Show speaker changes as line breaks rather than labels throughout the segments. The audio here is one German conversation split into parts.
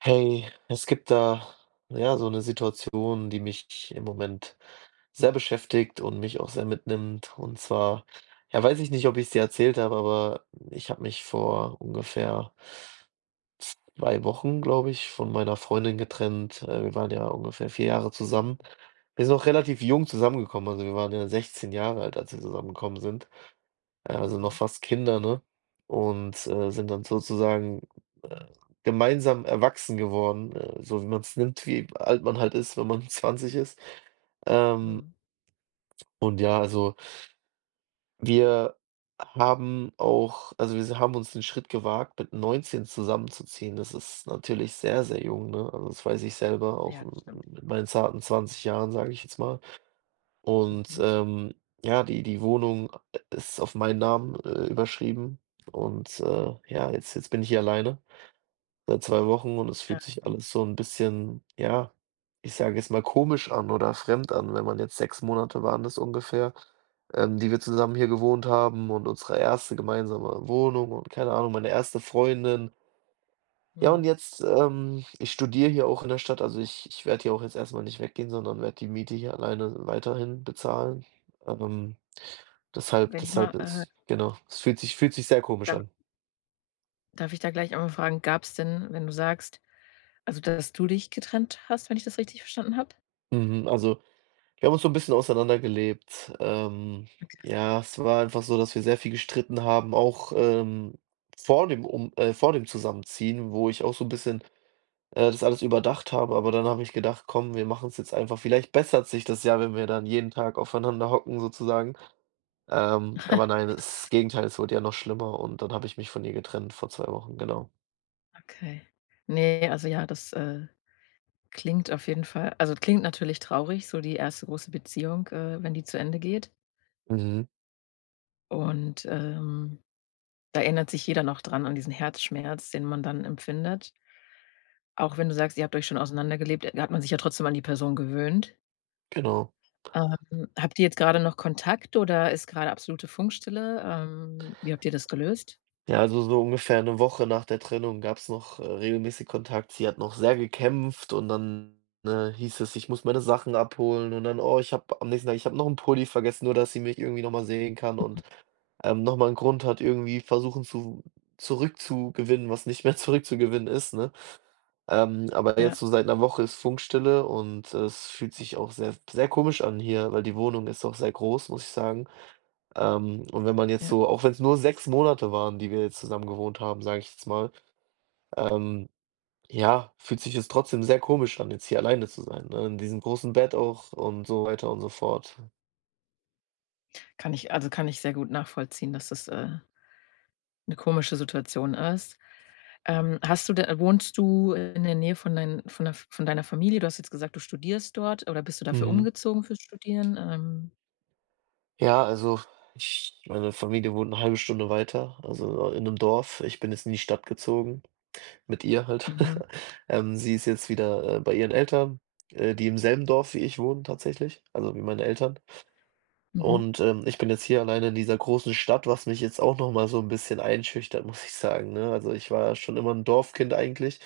Hey, es gibt da ja so eine Situation, die mich im Moment sehr beschäftigt und mich auch sehr mitnimmt. Und zwar, ja, weiß ich nicht, ob ich es dir erzählt habe, aber ich habe mich vor ungefähr 2 Wochen, glaube ich, von meiner Freundin getrennt. Wir waren ja ungefähr 4 Jahre
Oh,
zusammen. Wir sind auch relativ jung zusammengekommen. Also, wir waren ja 16 Jahre alt, als wir zusammengekommen sind noch
mhm,
fast Kinder, ne? Und, sind dann sozusagen, äh, gemeinsam erwachsen geworden, so wie man es nimmt, wie alt man halt ist, wenn man 20 ist. Ähm,
mhm.
und ja, also, wir wir haben uns den Schritt gewagt, mit 19 zusammenzuziehen. Das ist natürlich sehr, sehr jung, ne? Also, das weiß ich selber, auch
Ja, das
m
stimmt.
mit meinen zarten 20 Jahren, sage ich jetzt mal. Und,
Mhm.
ja, die Wohnung ist auf meinen Namen, überschrieben und, ja, jetzt bin ich hier alleine seit 2 Wochen und es fühlt sich
Ähm,
alles so ein bisschen, ja, ich sage jetzt mal komisch an oder fremd an, wenn man jetzt 6 Monate waren das ungefähr, die wir zusammen hier gewohnt haben und unsere erste gemeinsame Wohnung und keine Ahnung, meine erste Freundin. Ja, und
mhm.
jetzt, ich studiere hier auch in der Stadt, also ich werde hier auch jetzt erstmal nicht weggehen, sondern werde die Miete hier alleine weiterhin bezahlen. Ähm, deshalb
Wenn ich mal,
deshalb ist genau, es fühlt sich sehr komisch
da
an.
darf ich da gleich einmal fragen, gab es denn, wenn du sagst dass du dich getrennt hast, wenn ich das richtig verstanden habe?
Mhm, also, wir haben uns so ein bisschen auseinandergelebt. Ja, es war einfach so, dass wir sehr viel gestritten haben, auch, vor dem Zusammenziehen, wo ich auch so ein bisschen das alles überdacht habe, aber dann habe ich gedacht: „Komm, wir machen es jetzt einfach. Vielleicht bessert sich das ja, wenn wir dann jeden Tag aufeinander hocken sozusagen." Aber nein, das Gegenteil, es wurde ja noch schlimmer und dann habe ich mich von ihr getrennt vor 2 Wochen, genau.
Okay. Ne, also ja, das, klingt auf jeden Fall also, klingt natürlich traurig, so die erste große Beziehung, wenn die zu Ende geht.
Mhm,
Und, da erinnert sich jeder noch dran an diesen Herzschmerz, den man dann empfindet. Auch wenn du sagst, ihr habt euch schon auseinandergelebt, hat man sich ja trotzdem an die Person gewöhnt.
genau.
Ähm, habt ihr jetzt gerade noch Kontakt oder ist gerade absolute Funkstille? Wie habt ihr das gelöst?
Ja, also so ungefähr eine Woche nach der Trennung gab's noch, regelmäßig Kontakt. Sie hat noch sehr gekämpft und dann, ne, hieß es: „Ich muss meine Sachen abholen" und dann: „Oh, ich habe am nächsten Tag ich habe noch einen Pulli vergessen", nur dass sie mich irgendwie noch mal sehen kann und, noch mal 'n Grund hat, irgendwie versuchen zu zurückzugewinnen, was nicht mehr zurückzugewinnen ist, ne? Aber
Ja,
jetzt so seit einer Woche ist Funkstille und es fühlt sich auch sehr sehr komisch an hier, weil die Wohnung ist auch sehr groß, muss ich sagen. Und wenn man jetzt
ja.
so auch wenn es nur 6 Monate waren, die wir jetzt zusammen gewohnt haben, sage ich jetzt mal, ähm, ja, fühlt sich es trotzdem sehr komisch an, jetzt hier alleine zu sein, ne, in diesem großen Bett auch und so weiter und so fort.
Kann ich also, kann ich sehr gut nachvollziehen, dass das, 'ne komische Situation ist. Hast du de wohnst du in der Nähe von dein von der von deiner Familie? Du hast jetzt gesagt, du studierst dort oder bist du dafür
Mhm.
umgezogen fürs Studieren?
Ja, also ich meine Familie wohnt eine halbe Stunde weiter, also in 'nem Dorf. Ich bin jetzt in die Stadt gezogen, mit ihr halt.
Mhm,
Sie ist jetzt wieder, bei ihren Eltern, die im selben Dorf wie ich wohnen tatsächlich, also wie meine Eltern.
mhm,
Und, ich bin jetzt hier alleine in dieser großen Stadt, was mich jetzt auch noch mal so ein bisschen einschüchtert, muss ich sagen, ne? Also, ich war schon immer ein Dorfkind eigentlich,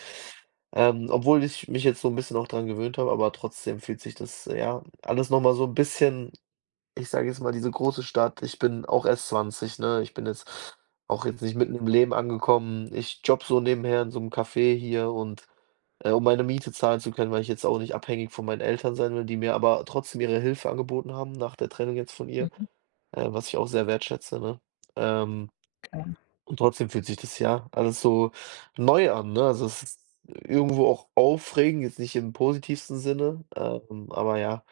obwohl ich mich jetzt so ein bisschen auch dran gewöhnt habe, aber trotzdem fühlt sich das, ja, alles noch mal so ein bisschen ich sage jetzt mal, diese große Stadt ich bin auch erst 20, ne? Ich bin jetzt auch jetzt nicht mitten im Leben angekommen. Ich jobbe so nebenher in so einem Café hier und, um meine Miete zahlen zu können, weil ich jetzt auch nicht abhängig von meinen Eltern sein will, die mir aber trotzdem ihre Hilfe angeboten haben nach der Trennung jetzt von ihr
mhm,
was ich auch sehr wertschätze, ne? Ähm,
klar.
und trotzdem fühlt sich das ja alles so neu an, ne? Also, es ist irgendwo auch aufregend, jetzt nicht im positivsten Sinne, aber ja,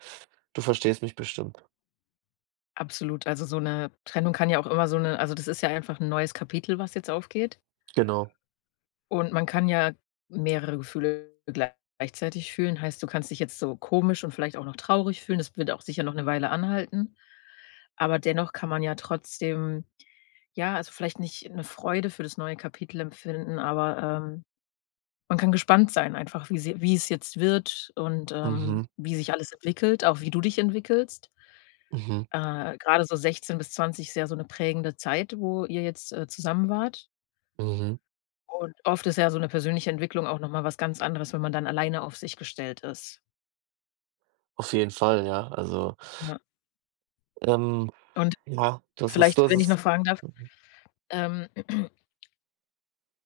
du verstehst mich bestimmt.
Absolut. Also, so eine Trennung kann ja auch immer so eine. Also, das ist ja einfach ein neues Kapitel, was jetzt aufgeht.
Genau.
Und man kann ja mehrere Gefühle gleichzeitig fühlen. Heißt, du kannst dich jetzt so komisch und vielleicht auch noch traurig fühlen. Das wird auch sicher noch eine Weile anhalten. Aber dennoch kann man ja trotzdem ja, also, vielleicht nicht eine Freude für das neue Kapitel empfinden, aber, man kann gespannt sein einfach, wie sie wie es jetzt wird und,
Mhm,
wie sich alles entwickelt, auch wie du dich entwickelst.
mhm,
Grade so 16 bis 20 ist ja so eine prägende Zeit, wo ihr jetzt, zusammen wart.
mhm.
Und oft ist ja so eine persönliche Entwicklung auch noch mal was ganz anderes, wenn man dann alleine auf sich gestellt ist.
Auf jeden Fall, ja. Also,
Ja.
ähm,
Und
ja, das ist
vielleicht,
das
wenn ich
ist
noch fragen darf, ähm,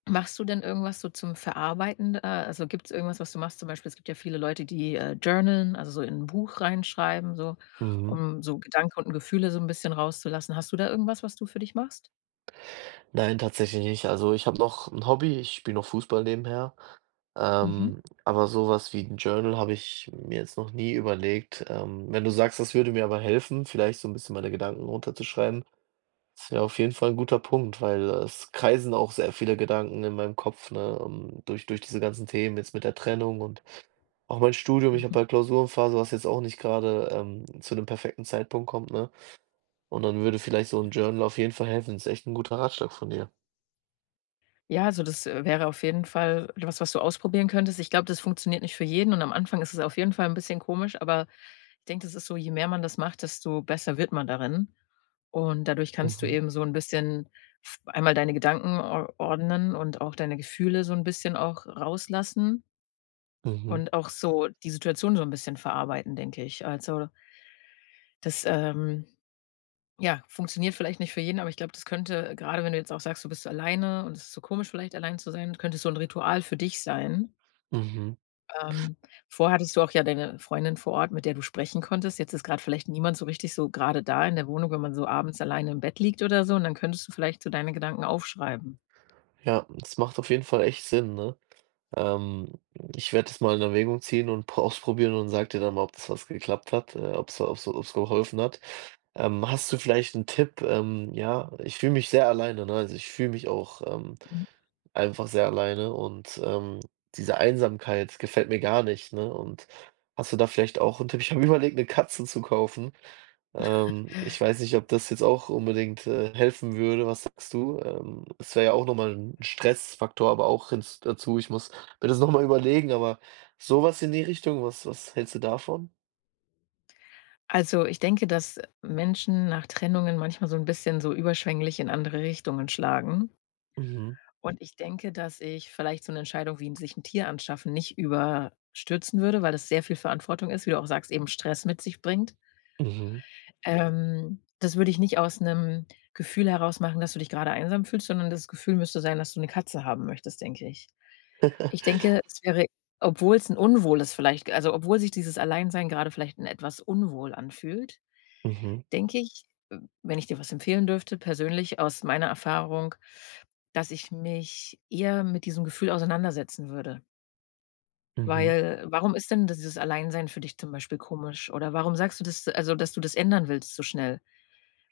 machst du denn irgendwas so zum Verarbeiten? Also, gibt es irgendwas, was du machst? Zum Beispiel, es gibt ja viele Leute, die, journalen, also, so in ein Buch reinschreiben, so
mhm.
um so Gedanken und Gefühle so ein bisschen rauszulassen. Hast du da irgendwas, was du für dich machst?
Nein, tatsächlich nicht. Also, ich habe noch ein Hobby, ich spiele noch Fußball nebenher.
Mhm.
Aber sowas wie ein Journal habe ich mir jetzt noch nie überlegt. Wenn du sagst, das würde mir aber helfen, vielleicht so ein bisschen meine Gedanken runterzuschreiben, ist ja auf jeden Fall ein guter Punkt, weil es kreisen auch sehr viele Gedanken in meinem Kopf, ne, durch diese ganzen Themen jetzt mit der Trennung und auch mein Studium. Ich habe
Mhm.
halt Klausurenphase, was jetzt auch nicht gerade zu 'nem perfekten Zeitpunkt kommt, ne? Und dann würde vielleicht so ein Journal auf jeden Fall helfen. Ist echt ein guter Ratschlag von dir.
Ja, also das, wäre auf jeden Fall was, was du ausprobieren könntest. Ich glaube, das funktioniert nicht für jeden und am Anfang ist es auf jeden Fall ein bisschen komisch, aber ich denke, das ist so, je mehr man das macht, desto besser wird man darin. Und dadurch kannst du
Mhm,
eben so ein bisschen f einmal deine Gedanken or ordnen und auch deine Gefühle so ein bisschen auch rauslassen
mhm,
und auch so die Situation so ein bisschen verarbeiten, denke ich. Also, das, ja, funktioniert vielleicht nicht für jeden, aber ich glaube, das könnte, gerade, wenn du jetzt auch sagst, du bist alleine und es ist so komisch vielleicht allein zu sein, könnte es so ein Ritual für dich sein.
mhm.
Ähm, vorher hattest du auch ja deine Freundin vor Ort, mit der du sprechen konntest. Jetzt ist gerade vielleicht niemand so richtig so gerade da in der Wohnung, wenn man so abends alleine im Bett liegt oder so und dann könntest du vielleicht so deine Gedanken aufschreiben.
Ja, das macht auf jeden Fall echt Sinn, ne? Ähm, ich werde das mal in Erwägung ziehen und pro ausprobieren und sage dir dann mal, ob das was geklappt hat, ob es ob's ob's ob's geholfen hat. Hast du vielleicht einen Tipp? Ja, ich fühle mich sehr alleine, ne? Also, ich fühle mich auch,
Mhm.
einfach sehr alleine und, diese Einsamkeit gefällt mir gar nicht, ne? Und hast du da vielleicht auch einen Tipp? Ich habe überlegt, eine Katze zu kaufen. Ich weiß nicht, ob das jetzt auch unbedingt, helfen würde. Was sagst du? Es wäre ja auch nochmal ein Stressfaktor, aber auch hinzu. Dazu. Ich muss mir das nochmal überlegen, aber sowas in die Richtung, was hältst du davon?
Also, ich denke, dass Menschen nach Trennungen manchmal so ein bisschen so überschwänglich in andere Richtungen schlagen.
Mhm,
Und ich denke, dass ich vielleicht so eine Entscheidung wie 'n sich ein Tier anschaffen nicht überstürzen würde, weil das sehr viel Verantwortung ist, wie du auch sagst, eben Stress mit sich bringt.
mhm,
Das würde ich nicht aus einem Gefühl heraus machen, dass du dich gerade einsam fühlst, sondern das Gefühl müsste sein, dass du eine Katze haben möchtest, denke ich. Ich denke, es wäre obwohl obwohl's 'n unwohles vielleicht also, obwohl sich dieses Alleinsein gerade vielleicht ein etwas unwohl anfühlt,
mhm,
denke ich, w wenn ich dir was empfehlen dürfte, persönlich aus meiner Erfahrung, dass ich mich eher mit diesem Gefühl auseinandersetzen würde.
mhm,
Weil warum ist denn dieses Alleinsein für dich zum Beispiel komisch? Oder warum sagst du das also, dass du das ändern willst so schnell?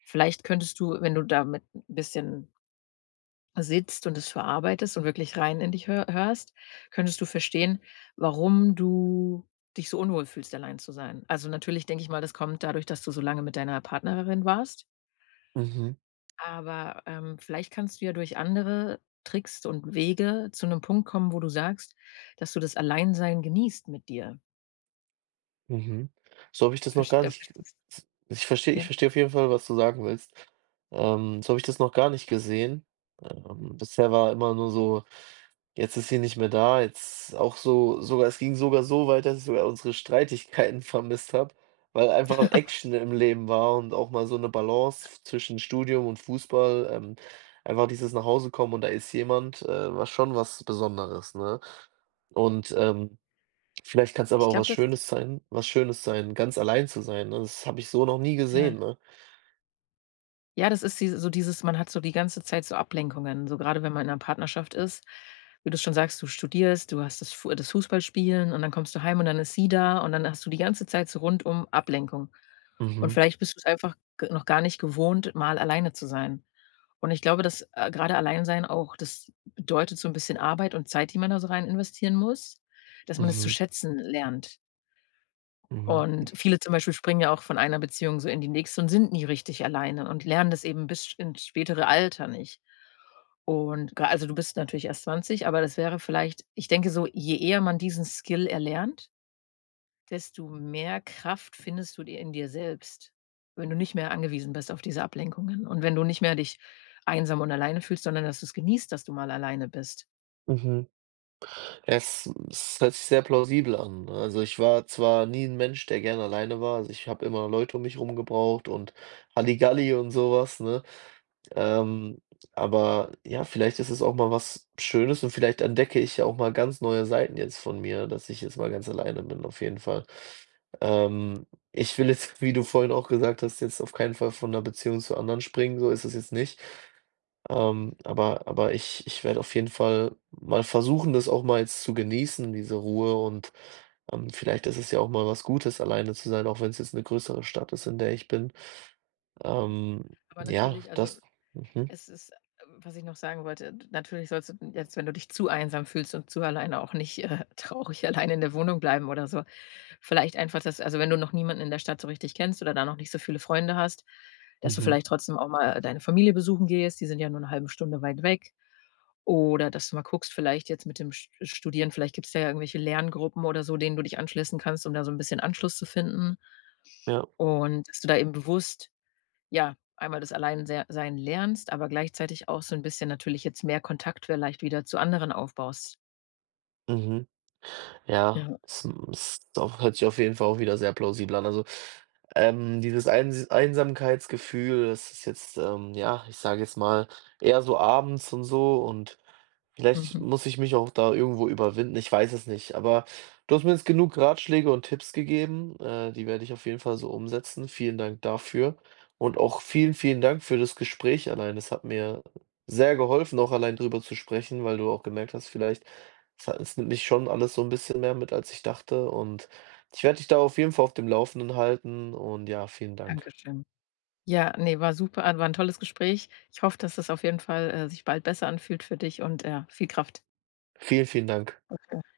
Vielleicht könntest du, wenn du damit ein bisschen sitzt und es verarbeitest und wirklich rein in dich hörst, könntest du verstehen, warum du dich so unwohl fühlst, allein zu sein. Also, natürlich denke ich mal, das kommt dadurch, dass du so lange mit deiner Partnerin warst,
mhm,
aber, vielleicht kannst du ja durch andere Tricks und Wege zu einem Punkt kommen, wo du sagst, dass du das Alleinsein genießt mit dir.
mhm. So habe ich das noch gar nicht
Verstehst
ich verstehe ich
ja.
verstehe auf jeden Fall, was du sagen willst. So habe ich das noch gar nicht gesehen. Bisher war immer nur so jetzt ist sie nicht mehr da, jetzt auch so sogar es ging sogar so weit, dass ich sogar unsere Streitigkeiten vermisst habe, weil einfach Action im Leben war und auch mal so eine Balance zwischen Studium und Fußball, einfach dieses nach Hause kommen und da ist jemand, war schon was Besonderes, ne? Und, vielleicht kann es aber
Ich
auch
glaube,
was
das
Schönes sein was Schönes sein, ganz allein zu sein, ne? Das habe ich so noch nie
ja.
gesehen, ne?
Ja, das ist diese so dieses man hat so die ganze Zeit so Ablenkungen, so gerade wenn man in einer Partnerschaft ist. Wie du schon sagst, du studierst, du hast das Fu das Fußballspielen und dann kommst du heim und dann ist sie da und dann hast du die ganze Zeit so rundum Ablenkung. Und
Mhm,
vielleicht bist du's einfach g noch gar nicht gewohnt, mal alleine zu sein. Und ich glaube, dass, grade Alleinsein auch das bedeutet so ein bisschen Arbeit und Zeit, die man da so rein investieren muss, dass man es zu
mhm,
schätzen lernt.
mhm,
Und viele zum Beispiel springen ja auch von einer Beziehung so in die nächste und sind nie richtig alleine und lernen das eben bis sch ins spätere Alter nicht. Und gra also, du bist natürlich erst 20, aber das wäre vielleicht ich denke so, je eher man diesen Skill erlernt, desto mehr Kraft findest du dir in dir selbst, wenn du nicht mehr angewiesen bist auf diese Ablenkungen und wenn du nicht mehr dich einsam und alleine fühlst, sondern dass du es genießt, dass du mal alleine bist.
mhm. Ja, es hört sich sehr plausibel an, ne? Also, ich war zwar nie ein Mensch, der gerne alleine war. Also, ich habe immer Leute um mich rum gebraucht und Halligalli und sowas, ne? Ähm, aber ja, vielleicht ist es auch mal was Schönes und vielleicht entdecke ich ja auch mal ganz neue Seiten jetzt von mir, dass ich jetzt mal ganz alleine bin, auf jeden Fall. Ähm, ich will jetzt, wie du vorhin auch gesagt hast, jetzt auf keinen Fall von 'ner Beziehung zur anderen springen, so ist es jetzt nicht. Aber ich werde auf jeden Fall mal versuchen, das auch mal jetzt zu genießen, diese Ruhe und, vielleicht ist es ja auch mal was Gutes, alleine zu sein, auch wenn es jetzt eine größere Stadt ist, in der ich bin.
Ne?
Ähm,
Aber
ja,
natürlich also
mhm,
Es ist was ich noch sagen wollte, d natürlich sollst du jetzt, wenn du dich zu einsam fühlst und zu alleine auch nicht, traurig alleine in der Wohnung bleiben oder so. Vielleicht einfach, dass also, wenn du noch niemanden in der Stadt so richtig kennst oder da noch nicht so viele Freunde hast, dass du
mhm,
vielleicht trotzdem auch mal deine Familie besuchen gehst, die sind ja nur eine halbe Stunde weit weg. Oder dass du mal guckst, vielleicht jetzt mit dem St Studieren, vielleicht gibt es ja irgendwelche Lerngruppen oder so, denen du dich anschließen kannst, um da so ein bisschen Anschluss zu finden.
ja,
Und dass du da eben bewusst ja, einmal das Alleinsein lernst, aber gleichzeitig auch so ein bisschen natürlich jetzt mehr Kontakt vielleicht wieder zu anderen aufbaust.
mhm, ja,
Ja,
es doch hört sich auf jeden Fall auch wieder sehr plausibel an. Also, dieses Einsamkeitsgefühl, das ist jetzt, ja, ich sage jetzt mal, eher so abends und so und vielleicht
mhm.
muss ich mich auch da irgendwo überwinden, ich weiß es nicht, aber du hast mir jetzt genug Ratschläge und Tipps gegeben, die werde ich auf jeden Fall so umsetzen. Vielen Dank dafür und auch vielen, vielen Dank für das Gespräch allein. Es hat mir sehr geholfen, auch allein drüber zu sprechen, weil du auch gemerkt hast, vielleicht, es nimmt mich schon alles so ein bisschen mehr mit, als ich dachte und ich werde dich da auf jeden Fall auf dem Laufenden halten und ja, vielen Dank.
Dankeschön. Ja, nee, war super war ein tolles Gespräch. Ich hoffe, dass das auf jeden Fall, sich bald besser anfühlt für dich und, ja, viel Kraft.
Vielen, vielen Dank.
Okay.